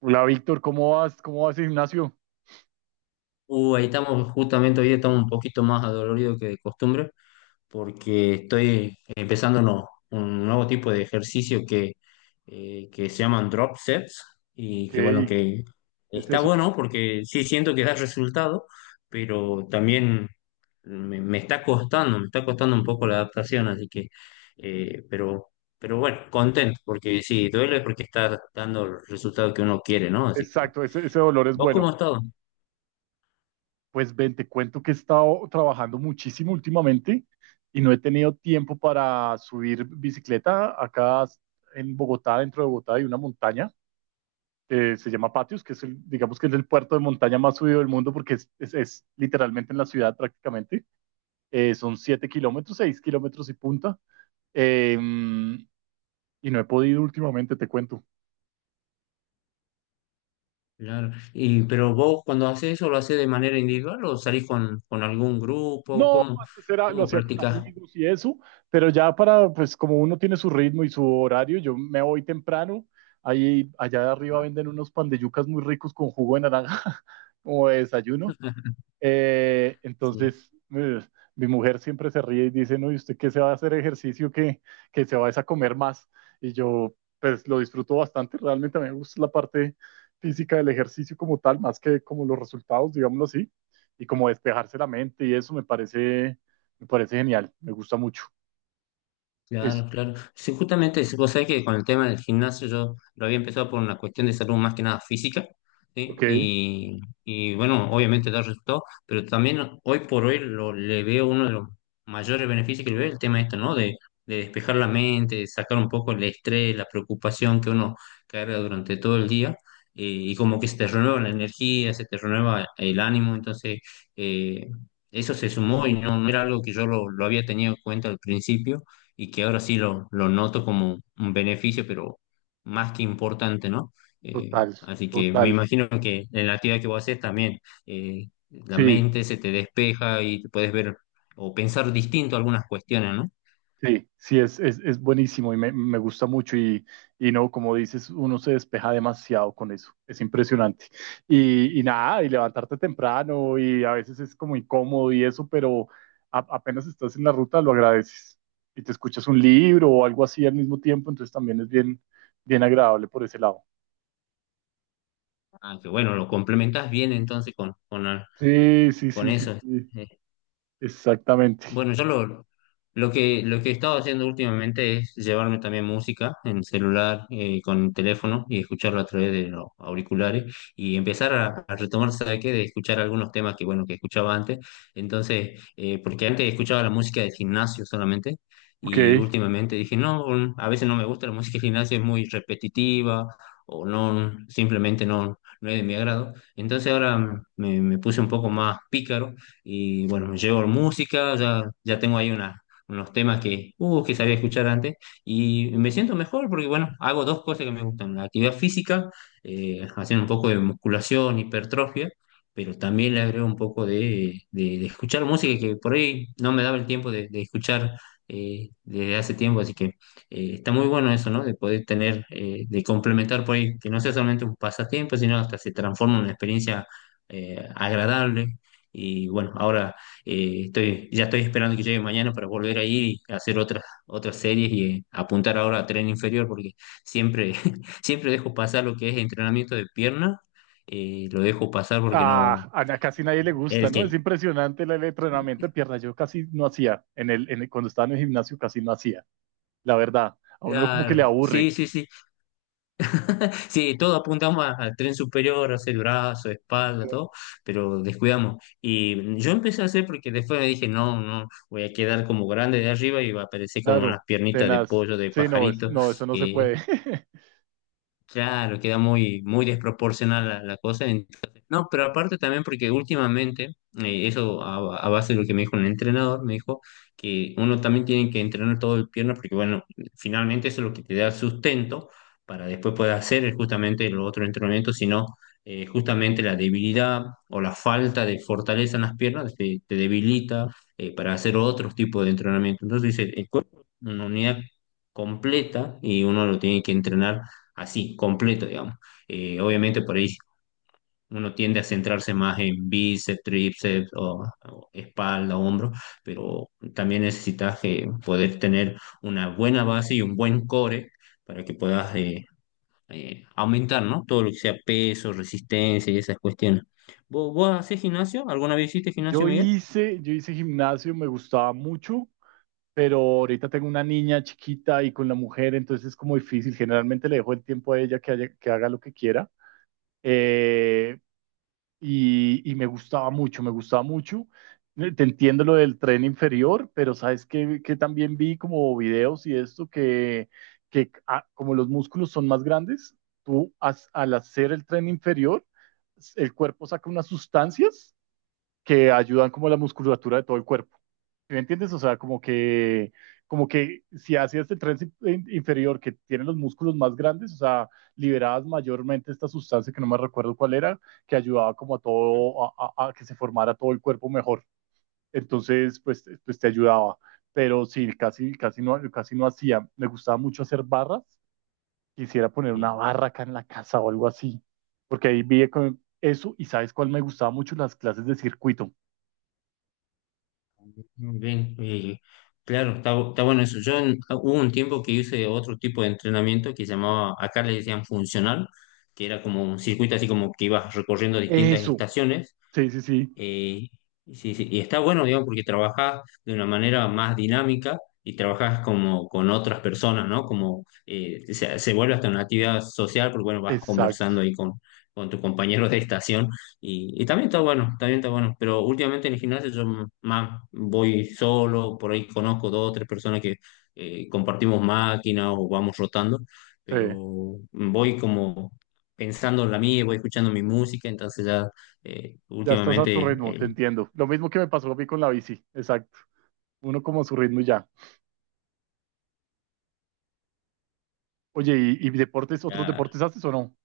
Hola Víctor, ¿cómo vas? ¿Cómo vas, Ignacio? Ahí estamos, justamente hoy estamos un poquito más adoloridos que de costumbre, porque estoy empezando un nuevo tipo de ejercicio que se llaman drop sets, Ok, y que bueno, ¿qué que es está eso? bueno porque sí siento que da resultado, pero también me está costando, me está costando un poco la adaptación, así que, eh, pero, pero bueno, contento, porque sí, duele porque está dando el resultado que uno quiere, ¿no? Así que, Exacto, ese dolor es ¿vos cómo bueno. has estado? Pues ven, te cuento que he estado trabajando muchísimo últimamente y no he tenido tiempo para subir bicicleta. Acá en Bogotá, dentro de Bogotá, hay una montaña que se llama Patios, que es el, digamos que es el puerto de montaña más subido del mundo porque es literalmente en la ciudad prácticamente. Son 7 kilómetros, 6 kilómetros y punta. Em, y no he podido últimamente, te cuento. Claro. Y, pero vos cuando haces eso, ¿lo haces de manera individual o salís con algún grupo? No, ¿Cómo, antes era, lo cómo hacía con practicás? amigos y eso, pero ya para, pues como uno tiene su ritmo y su horario, yo me voy temprano, ahí allá de arriba venden unos pan de yucas muy ricos con jugo de naranja como de desayuno, eh, Sí. entonces, eh, mi mujer siempre se ríe y dice, no, ¿y usted qué se va a hacer ejercicio que se va es a comer más? Y yo, pues lo disfruto bastante, realmente a mí me gusta la parte física del ejercicio como tal, más que como los resultados, digámoslo así, y como despejarse la mente y eso me parece genial, me gusta mucho. Es, Claro, claro. Sí, justamente, sí, vos sabés que con el tema del gimnasio yo lo había empezado por una cuestión de salud más que nada física, ok, ¿sí? Y bueno, obviamente da resultado, pero también hoy por hoy le veo uno de los mayores beneficios que le veo, el tema esto, ¿no? De despejar la mente, de sacar un poco el estrés, la preocupación que uno carga durante todo el día, y como que se te renueva la energía, se te renueva el ánimo, entonces eh, eso se sumó y no, no era algo que yo lo había tenido en cuenta al principio y que ahora sí lo noto como un beneficio, pero más que importante, ¿no? Total, Así que me total, imagino que en la actividad que vos haces también la sí. mente se te despeja y te puedes ver o pensar distinto algunas cuestiones, ¿no? Sí, sí, es buenísimo y me gusta mucho y no, como dices, uno se despeja demasiado con eso, es impresionante. Y nada, y levantarte temprano y a veces es como incómodo y eso, pero apenas estás en la ruta lo agradeces y te escuchas un libro o algo así al mismo tiempo, entonces también es bien, bien agradable por ese lado. Ah, que bueno, lo complementas bien entonces Sí, sí, con sí, sí, eso. sí, exactamente. Bueno, lo que he estado haciendo últimamente es llevarme también música en celular, con teléfono y escucharlo a través de los auriculares y empezar a retomar, ¿sabe qué? De escuchar algunos temas que, bueno, que escuchaba antes. Entonces, porque antes escuchaba la música del gimnasio solamente Ok. y últimamente dije, no, mm, a veces no me gusta la música del gimnasio, es muy repetitiva o no, simplemente no, no es de mi agrado. Entonces ahora me puse un poco más pícaro y bueno, me llevo música, ya, ya tengo ahí unos temas que que sabía escuchar antes y me siento mejor porque, bueno, hago dos cosas que me gustan, la actividad física, haciendo un poco de musculación, hipertrofia, pero también le agrego un poco de, de escuchar música que por ahí no me daba el tiempo de escuchar desde hace tiempo, así que está muy bueno eso, ¿no? De poder tener, de complementar por ahí, que no sea solamente un pasatiempo, sino hasta se transforma en una experiencia agradable y bueno, ahora estoy, ya estoy esperando que llegue mañana para volver a ir y hacer otras, otras series y apuntar ahora a tren inferior, porque siempre, siempre dejo pasar lo que es entrenamiento de pierna, lo dejo pasar porque no, Ah, casi nadie le gusta, el ¿no? Es que... impresionante el entrenamiento de pierna. Yo casi no hacía, cuando estaba en el gimnasio casi no hacía, la verdad. A uno como que Ah, le sí, aburre, sí, sí. Sí, todos apuntamos al tren superior, a hacer brazo, espalda, todo, pero descuidamos. Y yo empecé a hacer porque después me dije, no, no, voy a quedar como grande de arriba y va a aparecer como unas claro, piernitas de tenaz. pollo, de Sí, no, pajarito. no, eso no se puede. Claro, queda muy, muy desproporcional la, la cosa. Entonces, no, pero aparte también porque últimamente, eso a base de lo que me dijo el entrenador, me dijo que uno también tiene que entrenar todo el pierna porque, bueno, finalmente eso es lo que te da sustento para después poder hacer justamente el otro entrenamiento, sino justamente la debilidad o la falta de fortaleza en las piernas te debilita para hacer otros tipos de entrenamiento. Entonces dice, el cuerpo es una unidad completa y uno lo tiene que entrenar así, completo, digamos. Obviamente por ahí uno tiende a centrarse más en bíceps, tríceps o espalda, hombro, pero también necesitas poder tener una buena base y un buen core para que puedas aumentar, ¿no? Todo lo que sea peso, resistencia y esas cuestiones. ¿Vos, vos haces gimnasio? ¿Alguna vez hiciste gimnasio, Miguel? Yo hice gimnasio, me gustaba mucho, pero ahorita tengo una niña chiquita y con la mujer, entonces es como difícil. Generalmente le dejo el tiempo a ella que, que haga lo que quiera. Eh, y, y me gustaba mucho, me gustaba mucho. Te entiendo lo del tren inferior, pero sabes que también vi como videos y esto que ah, como los músculos son más grandes, al hacer el tren inferior, el cuerpo saca unas sustancias que ayudan como a la musculatura de todo el cuerpo. ¿Sí? ¿Me entiendes? O sea, como que si haces el tren inferior que tiene los músculos más grandes, o sea, liberabas mayormente esta sustancia que no me recuerdo cuál era, que ayudaba como a todo, a que se formara todo el cuerpo mejor. Entonces, pues, pues te ayudaba. Pero sí, casi no hacía. Me gustaba mucho hacer barras. Quisiera poner una Sí. barra acá en la casa o algo así. Porque ahí vi con eso y ¿sabes cuál me gustaba mucho? Las clases de circuito. Muy bien, claro, está, está bueno eso. Yo ah, hubo un tiempo que hice otro tipo de entrenamiento que llamaba, acá le decían funcional, que era como un circuito así como que ibas recorriendo distintas Eso, estaciones, sí, sí, sí, eh, sí, sí, y está bueno, digamos, porque trabajás de una manera más dinámica y trabajás como con otras personas, ¿no? Como se, se vuelve hasta una actividad social, porque bueno, vas exacto. conversando ahí con tus compañeros de estación y también está bueno, pero últimamente en el gimnasio yo más voy solo, por ahí conozco dos o tres personas que compartimos máquina o vamos rotando, Sí, pero voy como pensando en la mía, voy escuchando mi música, entonces ya ya estás a tu últimamente ritmo, te eh, entiendo. Lo mismo que me pasó a mí con la bici, exacto. Uno como a su ritmo y ya. Oye, ¿y deportes, otros está. deportes haces o no?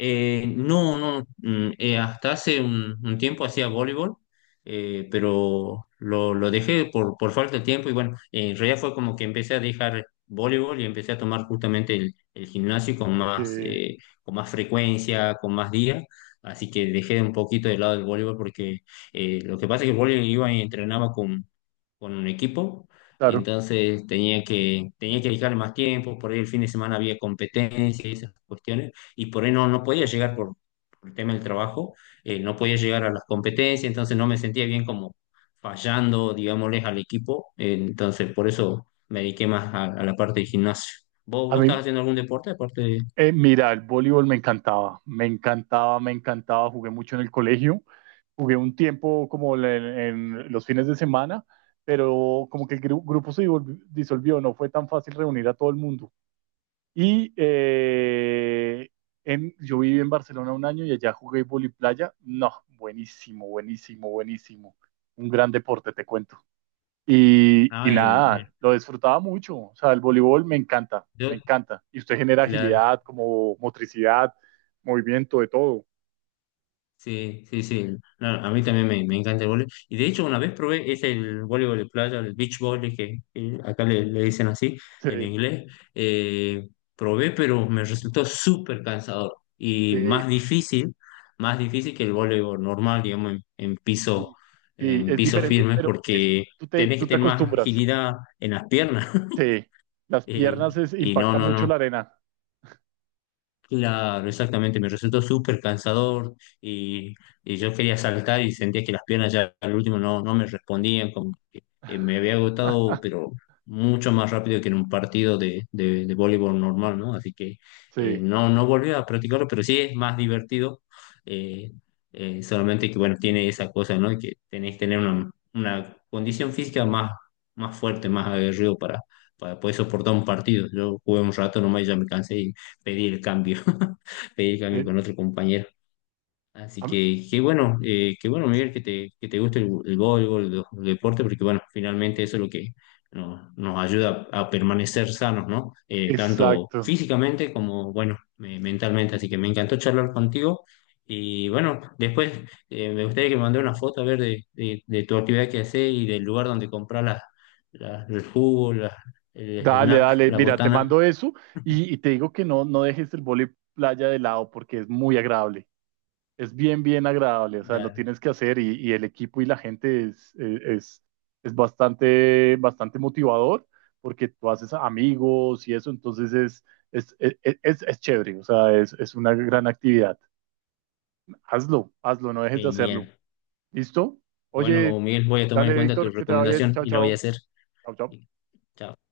No, no, hasta hace un tiempo hacía voleibol, pero lo dejé por falta de tiempo y bueno, en realidad fue como que empecé a dejar voleibol y empecé a tomar justamente el gimnasio Ok, con más frecuencia, con más días, así que dejé un poquito de lado el voleibol porque lo que pasa es que el voleibol iba y entrenaba con un equipo. claro. Entonces tenía que dedicarle más tiempo, por ahí el fin de semana había competencias y esas cuestiones y por ahí no, no podía llegar por el tema del trabajo, no podía llegar a las competencias, entonces no me sentía bien como fallando, digámosles, al equipo, entonces por eso me dediqué más a la parte de gimnasio. ¿Vos, A vos mí, estás haciendo algún deporte aparte de... mira, el voleibol me encantaba, me encantaba, me encantaba. Jugué mucho en el colegio, jugué un tiempo como en los fines de semana, pero como que el grupo se disolvió, no fue tan fácil reunir a todo el mundo. Y eh, yo viví en Barcelona un año y allá jugué playa. No, buenísimo, buenísimo, buenísimo. Un gran deporte, te cuento. Y Ah, nada, lo disfrutaba mucho. O sea, el voleibol me encanta, yo, me encanta. Y usted genera claro. agilidad, como motricidad, movimiento, de todo. Sí, sí, sí. No, a mí también me encanta el voleibol. Y de hecho, una vez probé, es el voleibol de playa, el beach volley, que acá le dicen así Sí, en inglés. Eh, Probé, pero me resultó súper cansador y sí, más difícil que el voleibol normal, digamos, sí, sí, en es piso diferente, firme, pero es, porque tenés que tú te tener más acostumbras. agilidad en las piernas. Sí, las Eh, piernas es, y no, impacta no, mucho no, la arena. claro, exactamente, me resultó súper cansador y, y yo quería saltar y sentía que las piernas ya al último no, no me respondían, como que me había agotado, pero mucho más rápido que en un partido de voleibol normal, ¿no? Así que Sí, no, no volví a practicarlo, pero sí es más divertido, eh, solamente que, bueno, tiene esa cosa, ¿no? Que tenés que tener una condición física más, más fuerte, más aguerrido para poder soportar un partido. Yo jugué un rato nomás y ya me cansé, pedir el cambio, pedir el cambio sí. con otro compañero. Así A, que qué bueno, Miguel, que te guste el voleibol, los deportes, porque bueno, finalmente eso es lo que nos, nos ayuda a permanecer sanos, ¿no? Tanto Exacto. físicamente como, bueno, mentalmente. Así que me encantó charlar contigo. Y bueno, después me gustaría que me mandes una foto a ver de tu actividad que haces y del lugar donde compras las, el jugo, el Dale, snack, dale. la Mira, te botana. mando eso y te digo que no, no dejes el vóley playa de lado porque es muy agradable. Es bien, bien agradable. O sea, lo Dale, tienes que hacer y el equipo y la gente es bastante, bastante motivador porque tú haces amigos y eso. Entonces es chévere. O sea, es una gran actividad. Hazlo, hazlo, no dejes de genial. hacerlo. ¿Listo? Oye, Bueno, Miguel, voy a tomar en dale, cuenta tu Víctor, que te va bien. recomendación Chao, y lo voy a chao. hacer. Chao, chao. Chao.